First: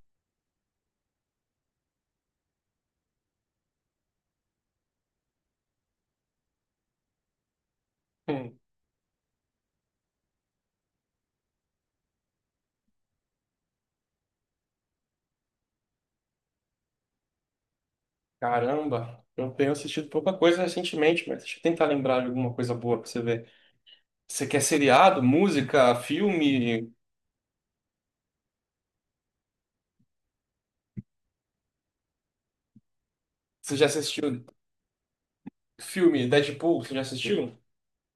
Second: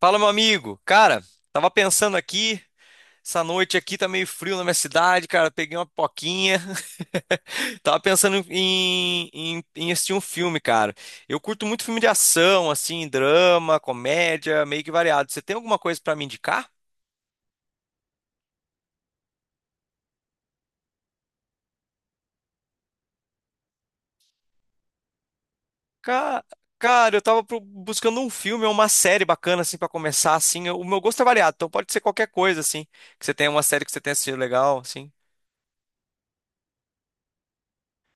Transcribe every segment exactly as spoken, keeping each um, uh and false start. Fala, meu amigo. Cara, tava pensando aqui, essa noite aqui tá meio frio na minha cidade, cara. Peguei uma pipoquinha. Tava pensando Hum, em, em, em assistir um filme, cara. Eu curto muito filme de ação, assim, drama, comédia, meio que variado. Você tem alguma coisa pra me indicar? Caramba, eu tenho assistido pouca coisa recentemente, mas deixa eu tentar lembrar de alguma coisa boa pra você ver. Você quer seriado, música, Ca- filme? Cara, eu tava pro- buscando um filme ou uma série bacana, assim, pra começar, assim. O meu gosto é variado, então pode ser qualquer coisa, assim. Que você tenha uma Você série já que você tenha assistido assistiu legal, assim. filme Deadpool? Você já assistiu?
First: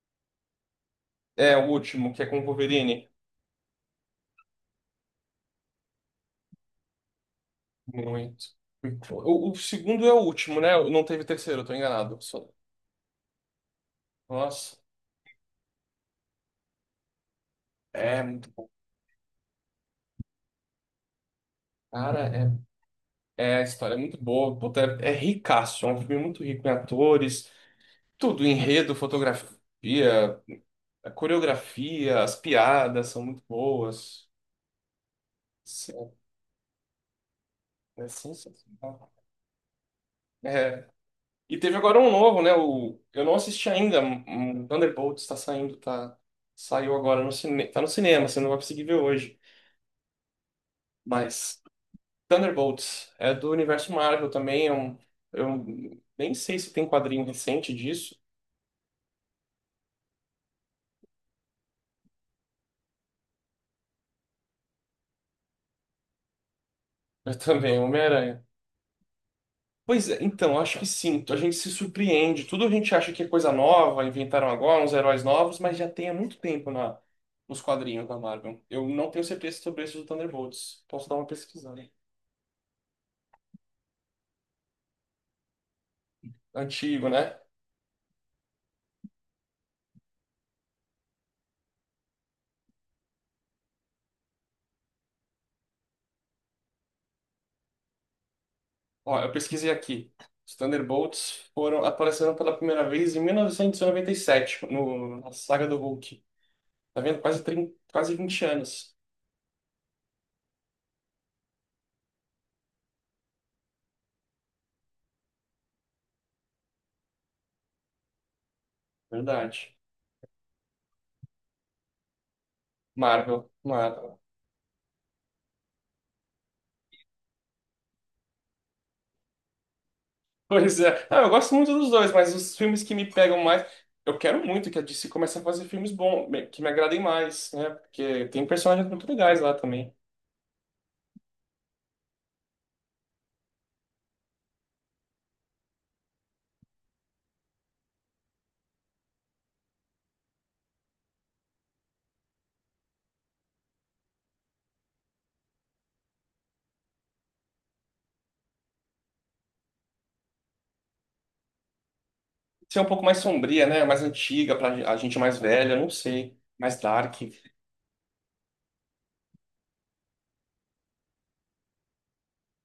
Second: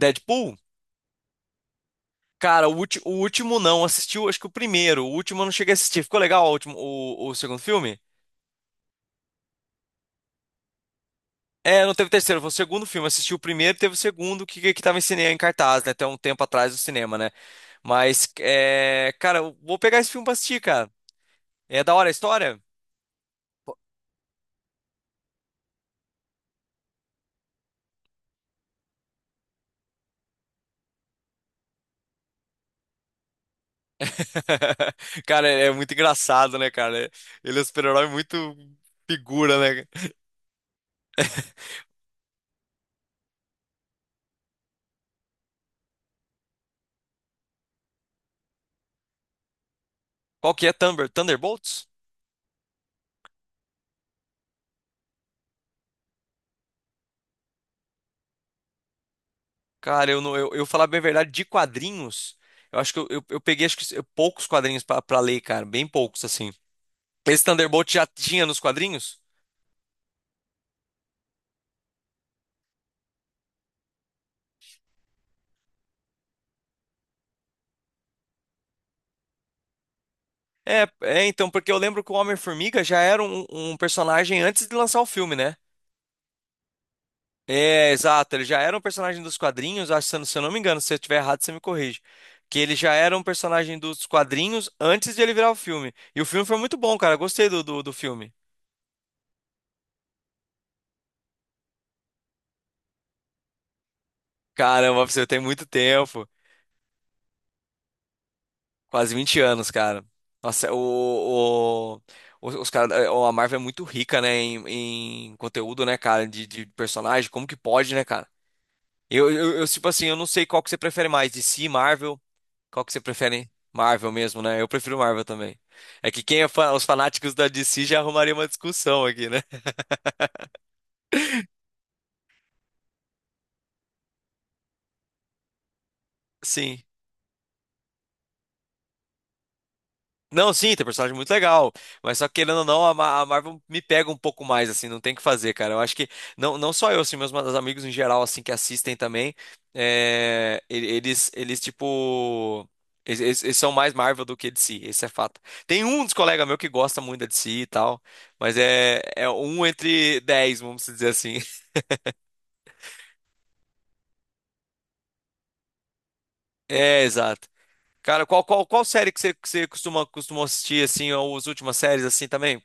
Deadpool? É o último, que é com o Cara, o, ulti- Wolverine. o último não, assistiu acho que o primeiro, o último eu não cheguei a assistir. Ficou legal o último, o, o segundo filme? Muito. O, o segundo é o último, né? Não teve terceiro, eu tô É, não teve enganado. terceiro, foi Só- o segundo filme. Assisti o primeiro, teve o segundo que, Nossa, que tava em cinema, em cartaz, né? Até um tempo atrás do cinema, né? é Mas, muito. é, cara, eu vou pegar esse filme pra assistir, cara. É da hora a Cara, história? é, é a história é muito boa. Puta, é, é ricaço, é um filme muito rico em atores, tudo, enredo, fotografia. A coreografia, as piadas são muito boas. Cara, é muito Se- engraçado, né, cara? Ele é um É super-herói muito sensacional. figura, né? É. E teve agora um novo, né? O... Eu não assisti ainda. Um um Thunderbolts está saindo, tá? Saiu agora no cinema. Tá no cinema, você não vai conseguir ver hoje. Qual que é Thunder? Mas Thunderbolts? Thunderbolts é do universo Marvel também. É um... Eu nem sei se tem quadrinho recente disso, Cara, eu, não, eu, eu falar bem a verdade, de quadrinhos, eu acho que eu, eu, eu peguei acho que, poucos quadrinhos pra, pra ler, cara, bem poucos, assim. mas Esse também é Thunderbolt já Homem-Aranha. tinha nos quadrinhos? Pois é, então, acho que sim. A gente se surpreende. Tudo a gente acha que é coisa nova, inventaram agora uns heróis novos, mas já tem há muito tempo na, nos quadrinhos da Marvel. Eu não tenho certeza sobre esse do Thunderbolts. É, Posso dar é, uma então, porque eu pesquisada. lembro que o Homem-Formiga já era um, um personagem antes de lançar o filme, né? Antigo, né? É, exato, ele já era um personagem dos quadrinhos, acho, se eu não se eu não me engano, se eu estiver errado, você me corrige. Que ele já era um personagem dos quadrinhos antes de ele virar o filme. E o filme foi muito bom, cara, eu gostei do, do, do filme. Ó, eu pesquisei aqui. Os Thunderbolts foram aparecendo pela primeira vez em mil novecentos e noventa e sete, Caramba, pra no, você na tem muito saga do Hulk. tempo. Tá vendo? Quase, trinta, quase vinte anos. Quase vinte anos, cara. Nossa, o, o- os, os cara, a Marvel é muito rica, né, em, em conteúdo, né, cara, de, de personagem. Como que pode, né, cara? Eu, eu, eu, Verdade. tipo assim, eu não sei qual que você prefere mais, D C, Marvel. Qual que você prefere? Marvel, Marvel Marvel. mesmo, né? Eu prefiro Marvel também. É que quem é fã, os fanáticos da D C já arrumaria uma discussão aqui, né? Pois é. Ah, eu gosto muito dos dois, mas os filmes que me pegam mais. Eu quero muito que a D C comece a fazer filmes bons, me- que me Sim. agradem mais, né? Porque tem personagens muito legais lá também. Não, sim, tem personagem muito legal, mas só que, querendo ou não, a Ma- a Marvel me pega um pouco mais, assim, não tem o que fazer, cara. Eu acho que, não, não só eu, assim, meus ma- amigos em geral, assim, que assistem também, é, e- eles, eles, tipo, eles, eles- eles são mais Marvel do que D C, esse é fato. Tem um dos colegas meu que gosta muito da D C e tal, mas é, é um entre dez, vamos dizer assim. Ser um pouco mais sombria, né? Mais antiga, pra a gente mais velha, não sei. Mais É, dark. exato. Cara, qual, qual, qual série que você, que você costuma, costuma assistir, assim, ou as últimas séries, assim, também?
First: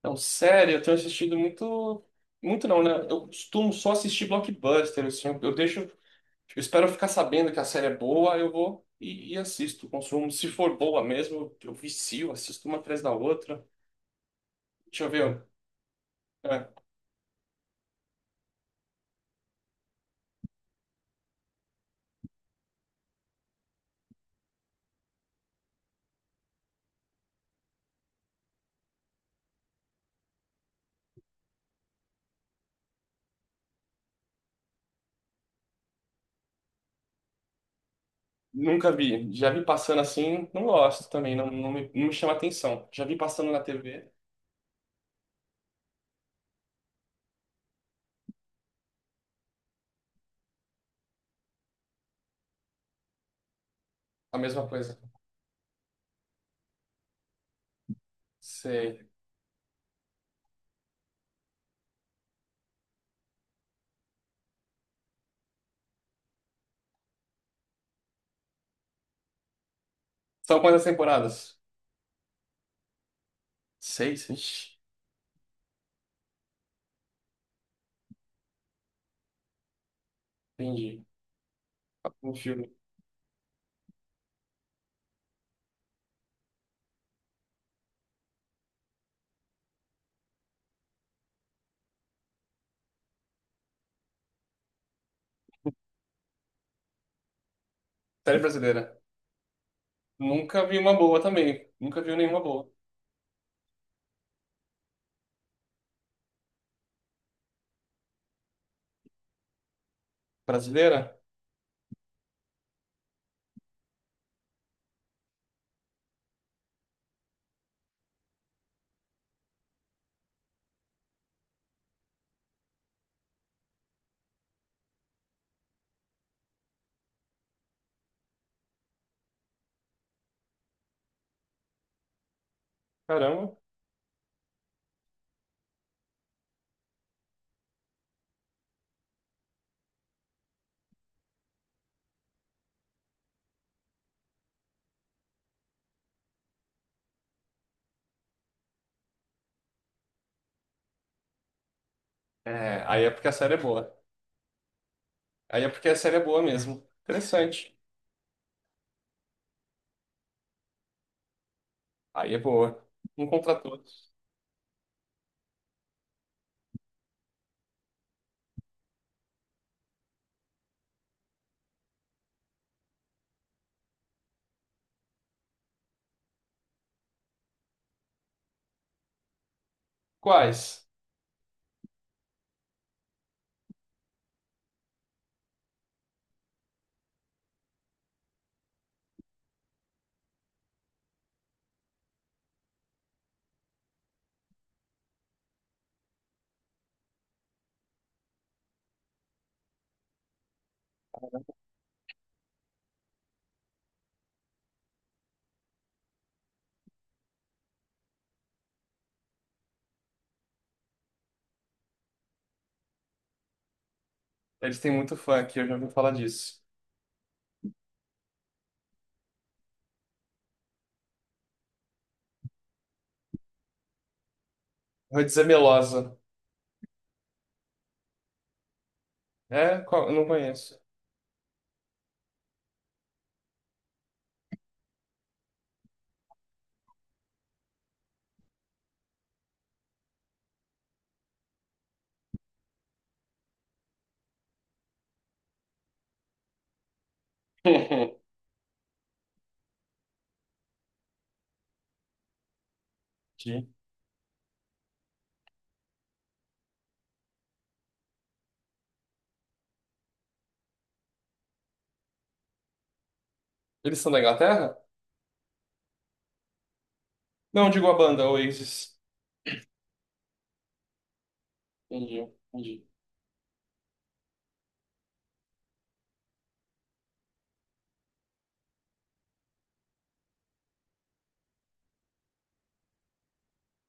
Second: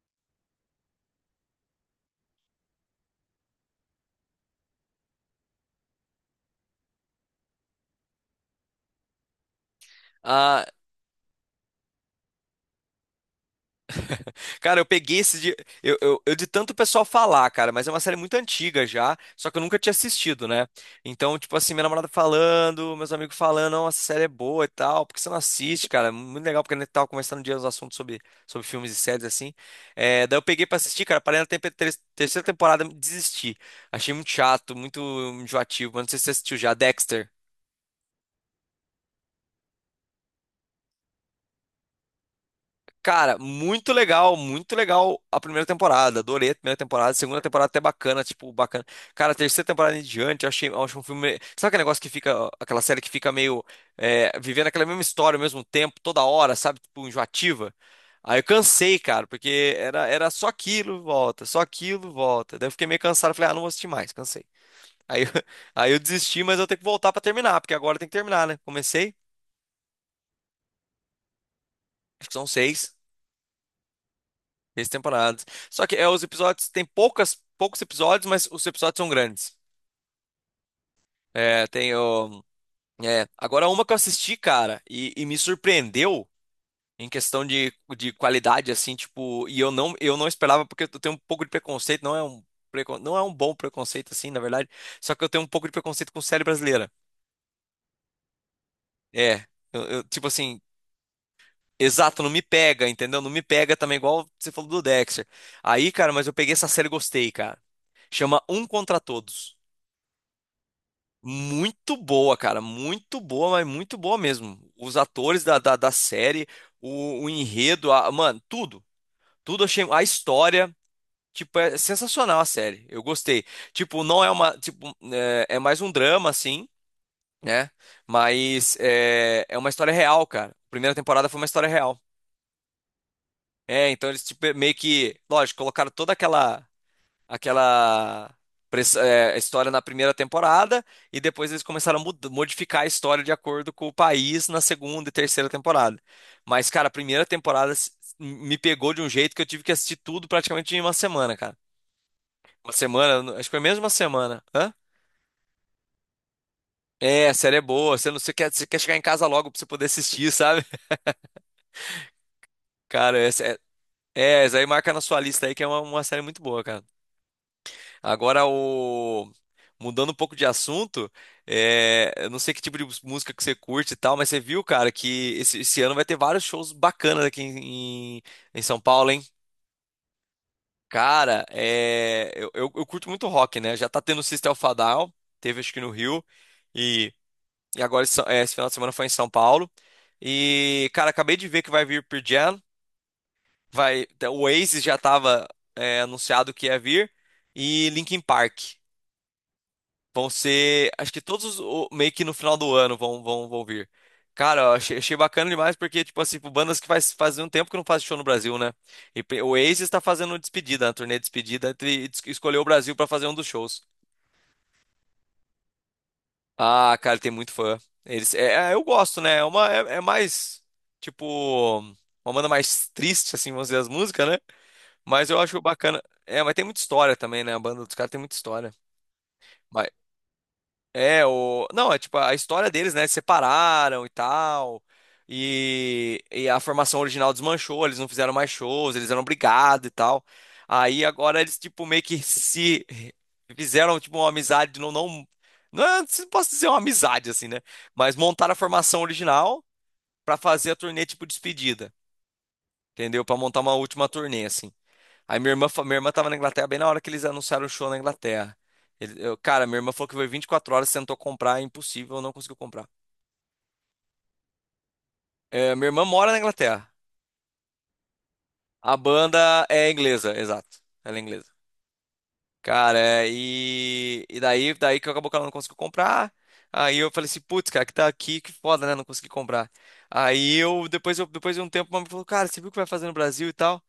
Então, sério, eu tenho assistido muito. Muito não, né? Eu costumo só assistir blockbuster, assim. Eu, eu deixo. Eu espero ficar sabendo que a série é boa, eu vou e, e assisto, consumo. Se Ah, for boa mesmo, eu vicio, assisto uma atrás da outra. Cara, eu Deixa eu peguei esse ver. dia. Eu, eu, eu de tanto pessoal falar, cara, mas é uma série muito antiga já, só que eu nunca tinha assistido, né? Então, tipo assim, minha namorada falando, meus amigos falando, não, essa série é boa e tal, por que você não assiste, cara? É muito legal, porque a gente tava conversando um dia os assuntos sobre, sobre filmes e séries, assim. É, daí eu peguei pra assistir, cara, parei na tempe- ter- terceira temporada, e desisti. Achei muito chato, muito enjoativo, mas não sei se você assistiu já, Dexter. Nunca vi. Já vi passando assim, não gosto também, não, não me, não me chama atenção. Já vi Cara, passando na muito T V, legal, muito legal a primeira temporada. Adorei a primeira temporada, a segunda temporada é até bacana, tipo, bacana. Cara, a terceira temporada em diante, eu achei, eu acho um filme. Sabe aquele negócio que fica, aquela série que fica meio é, a vivendo mesma aquela coisa. mesma história ao mesmo tempo, toda hora, sabe? Tipo, enjoativa. Aí eu cansei, Sei. cara, porque era, era só aquilo, volta, só aquilo, volta. Daí eu fiquei meio cansado, falei, ah, não vou assistir mais, cansei. Aí, eu- aí eu desisti, mas eu tenho que voltar pra terminar, porque agora tem que terminar, né? Comecei, São quantas temporadas? acho que são seis. Seis? Ixi, Três temporadas. Só que é, os episódios tem poucas, poucos episódios, mas os episódios são grandes. entendi. É, tem Um o. filme. É, agora uma que eu assisti, cara, e, e me surpreendeu em questão de, de qualidade, assim, tipo, e eu não, eu não esperava, porque eu tenho um pouco de preconceito, não é um, precon- não é um bom preconceito, assim, na verdade. Só que eu tenho um pouco de preconceito com série brasileira. Série brasileira. É, eu, eu, tipo assim, Nunca vi uma boa também. Nunca vi exato, não nenhuma me boa. pega, entendeu? Não me pega também, igual você falou do Dexter. Aí, cara, mas eu peguei essa série e gostei, cara. Chama Um Contra Todos. Brasileira? Muito boa, cara. Muito boa, mas muito boa mesmo. Os atores da, da, da série, o, o enredo, a- mano, tudo. Tudo eu achei. A história, tipo, é sensacional a série. Eu gostei. Tipo, não é uma. Tipo, é, é mais um drama, assim, né? Mas é, é uma história real, cara. A primeira temporada foi uma história real. Caramba. É, então eles, tipo, meio que. Lógico, colocaram toda aquela. Aquela press- é, história na primeira temporada e depois eles começaram a mud- modificar a história de acordo com o país na segunda e terceira temporada. Mas, cara, a primeira temporada s- me pegou de um jeito que eu tive que assistir tudo praticamente em uma semana, cara. Uma É, aí é porque semana, a acho que série é foi menos de uma boa. semana. Hã? Aí é porque a série é boa mesmo. É, a série é Interessante. boa, você não você quer, você quer chegar em casa logo pra você poder assistir, sabe? Aí é boa. Cara, Um essa contra é, todos. é, essa aí marca na sua lista aí que é uma, uma série muito boa, cara. Agora o mudando um pouco de assunto, é, eu não sei que tipo de música que você curte e tal, mas você viu, cara, que esse, esse ano vai ter vários shows bacanas aqui em, em, em São Paulo, hein? Quais? Cara, é, eu, eu, eu curto muito rock, né? Já tá tendo o System of a Down, teve acho que no Rio, e, e agora esse, é, esse final de semana foi em São Paulo. E, cara, acabei de ver que vai vir Pearl Jam, vai, o Oasis já tava é, anunciado que ia vir, e Linkin Park. Vão ser, acho que todos os, o- meio que no final do ano vão, vão, vão vir. Cara, eu achei, achei bacana demais porque, tipo assim, pro bandas que faz, faz um tempo que não faz show no Brasil, né? E pe- o Oasis está fazendo despedida, uma turnê de despedida, e es- escolheu o Brasil para fazer um dos shows. Eles têm muito fã aqui, eu já ouvi falar disso. Ah, cara, ele tem muito fã. Eles, é, é, eu gosto, né? É uma, é, é mais, tipo, uma banda mais triste, assim, vamos dizer, as músicas, né? Vou Mas eu dizer acho bacana. Melosa. É, mas tem muita história também, né? A banda dos caras tem muita história. É? Qual? Eu não conheço. É, o... Não, é tipo a história deles, né? Separaram e tal. E, e a formação original desmanchou, eles não fizeram mais shows, eles eram brigados e tal. Aí agora eles, tipo, meio que se fizeram, tipo, uma amizade, não, não, não, é- não posso dizer uma amizade, assim, né? Mas montaram a formação original pra fazer a turnê, tipo, despedida, entendeu? Pra montar Entendi. uma última turnê, assim. Aí minha irmã, fa- minha irmã tava na Inglaterra bem na hora que eles anunciaram o show na Inglaterra. Ele- eu- cara, minha irmã falou que foi 24 horas, tentou comprar, é impossível, não conseguiu comprar. Eles são da Inglaterra? É, minha irmã mora na Inglaterra. Não, digo a banda, Oasis. A banda é inglesa, exato. Ela é inglesa. Entendi, entendi. Cara, é, e, e daí, daí que acabou que ela não conseguiu comprar. Aí eu falei assim, putz, cara, que tá aqui, que foda, né? Não consegui comprar. Aí eu, depois, eu, depois de um tempo, a mamãe falou, cara, você viu o que vai fazer no Brasil e tal?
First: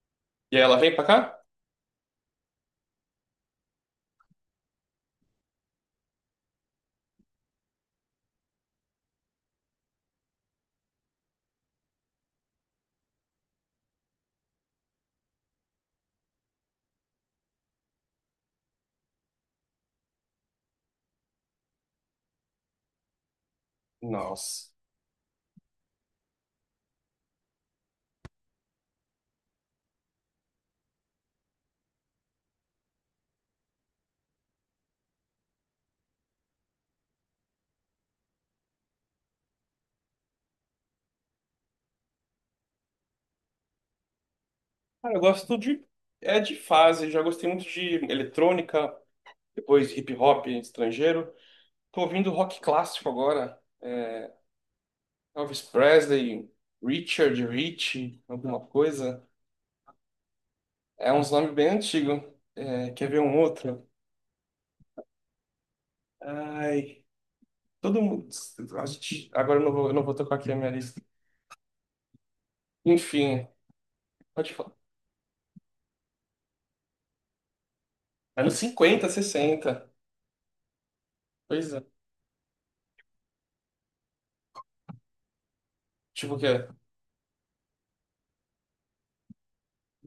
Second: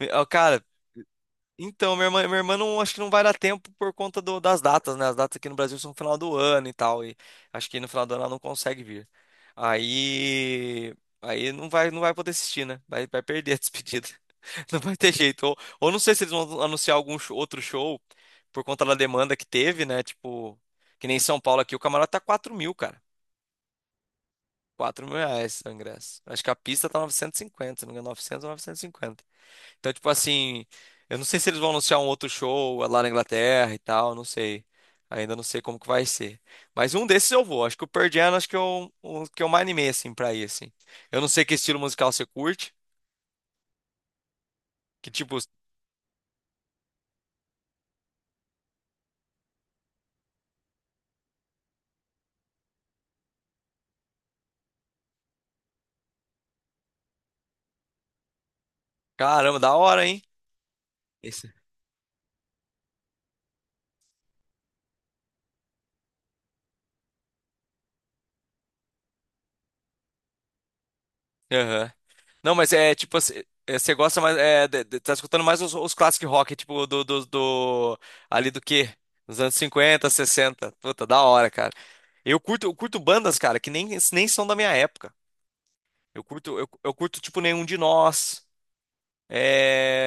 Eu, E cara, ela vem pra cá? então, minha irmã, minha irmã não, acho que não vai dar tempo por conta do- das datas, né? As datas aqui no Brasil são no final do ano e tal, e acho que no final do ano ela não consegue vir. Aí, aí não vai, não vai poder assistir, né? Vai, vai perder a despedida. Não vai ter jeito. Ou, ou não sei se eles vão anunciar algum show- outro show por conta da demanda que teve, né? Tipo, que nem em São Paulo aqui, o camarote tá quatro mil, cara. Nossa. Quatro mil reais o ingresso. Acho que a pista tá novecentos e cinquenta, se não me engano, novecentos ou novecentos e cinquenta? Então, tipo assim, eu não sei se eles vão anunciar um outro show lá na Inglaterra e tal, não sei. Ainda não sei como que vai ser. Mas um desses eu vou. Acho que o Pearl Jam, acho que eu, o que eu mais animei, assim, pra ir, assim. Eu não sei que estilo musical você curte. Que, Cara, eu tipo, gosto de. É de fase, já gostei muito de eletrônica, depois hip hop estrangeiro. Tô ouvindo rock clássico agora. Elvis Presley, Richard Rich, alguma coisa. caramba, da hora, hein? É uns Esse. nomes bem antigos. É, quer ver um outro? Ai, todo mundo. A gente... Agora eu não vou, eu não vou tocar aqui a minha lista. Aham. Não, mas é, tipo, assim, Enfim, é, você gosta mais, pode é, falar. de- de- tá escutando mais os, os classic rock, tipo, do, do, do, ali Anos do quê? cinquenta, Dos anos sessenta. cinquenta, sessenta. Puta, da hora, cara. Pois é. Eu curto, eu curto bandas, cara, que nem, nem são da minha época. Eu Tipo o curto, eu, quê? eu curto, tipo, Nenhum de Nós.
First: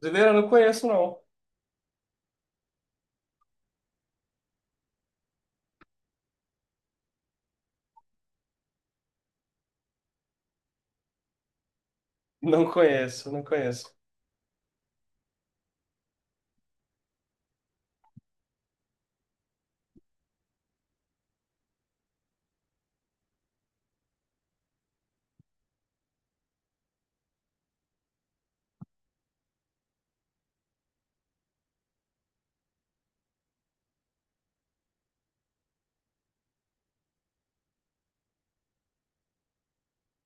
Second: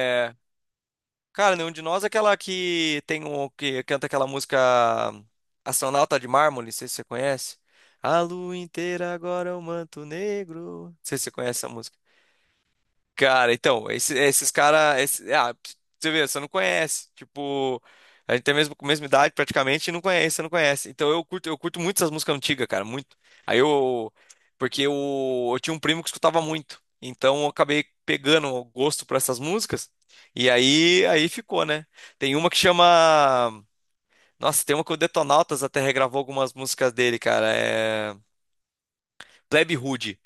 Brasileira? Não conheço, não. Cara, Nenhum de Nós é aquela que tem um, que canta aquela música Astronauta de Mármore, não sei se você conhece. A lua inteira agora é um manto negro. Não sei se você conhece essa música. Não conheço, não Cara, então, conheço. esse- esses caras. Ah, pra você vê, você não conhece. Tipo, a gente tem a mesma, mesma idade praticamente e não conhece, você não conhece. Então eu curto, eu curto muito essas músicas antigas, cara, muito. Aí eu. Porque eu, eu tinha um primo que escutava muito. Então eu acabei pegando o gosto por essas músicas. E aí, aí ficou, né? Tem uma que chama. Nossa, tem uma que o Detonautas até regravou algumas músicas dele, cara. É. Plebe Rude.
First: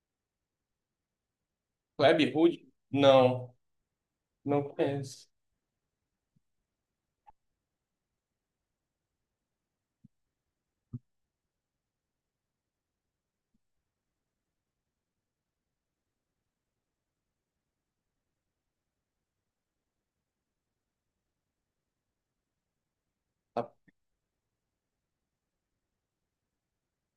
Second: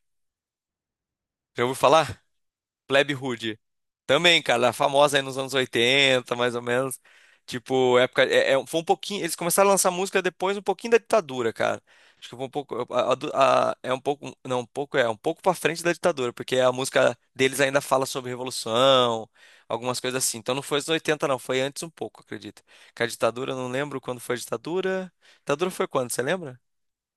Já ouviu Web falar? Hood? Plebe Não, Rude. Também, não cara, famosa aí conheço. nos anos oitenta, mais ou menos. Tipo, época. É, é- foi um pouquinho. Eles começaram a lançar música depois, um pouquinho da ditadura, cara. Acho que foi um pouco. a- a- a- é um pouco. Não, um pouco é, um pouco pra frente da ditadura, porque a música deles ainda fala sobre revolução, algumas coisas assim. Então não foi os oitenta, não, foi antes um pouco, acredito. Que a ditadura, eu Tá. não lembro quando foi a ditadura. Ditadura foi quando, você lembra?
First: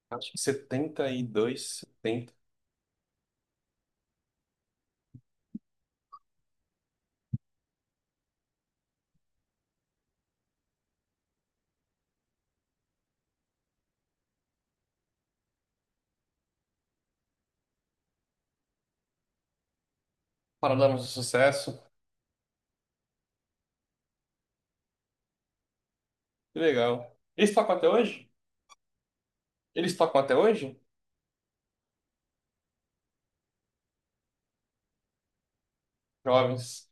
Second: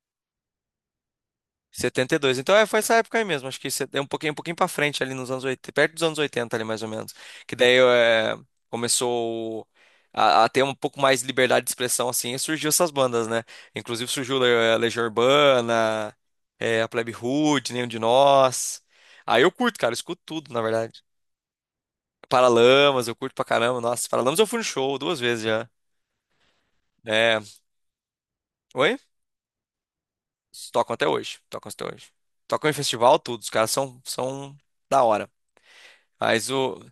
Acho que setenta e dois. setenta e Setenta. dois Então é, foi essa época aí mesmo. Acho que se- é um pouquinho, um pouquinho para frente ali nos anos oitenta perto dos anos oitenta ali mais ou menos. Que daí é, começou a, a ter um pouco mais de liberdade de expressão assim e surgiu essas bandas, né? Inclusive surgiu Le- é, Legião Urbana, é, a Plebe Rude, Nenhum de Nós. Aí eu curto, cara, eu escuto tudo, na Paralamas verdade. do Sucesso. Paralamas, eu curto pra caramba. Nossa, Paralamas eu fui no show duas vezes já. Que legal. É. Eles tocam até hoje? Oi? Eles tocam até hoje? Tocam até hoje. Tocam até hoje. Tocam em festival, tudo. Os caras são, são da hora. Mas o. Jovens.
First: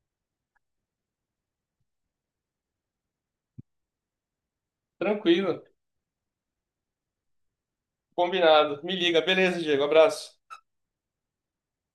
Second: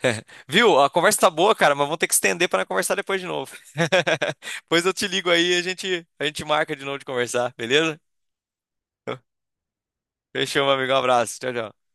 Viu? A conversa tá boa, cara, mas vamos ter que estender para conversar depois de novo. Depois eu te ligo aí e a Tranquilo. gente, a gente marca de novo de conversar, beleza? Combinado. Me liga. Beleza, Diego. Abraço. Fechou, meu amigo. Um abraço. Tchau, tchau.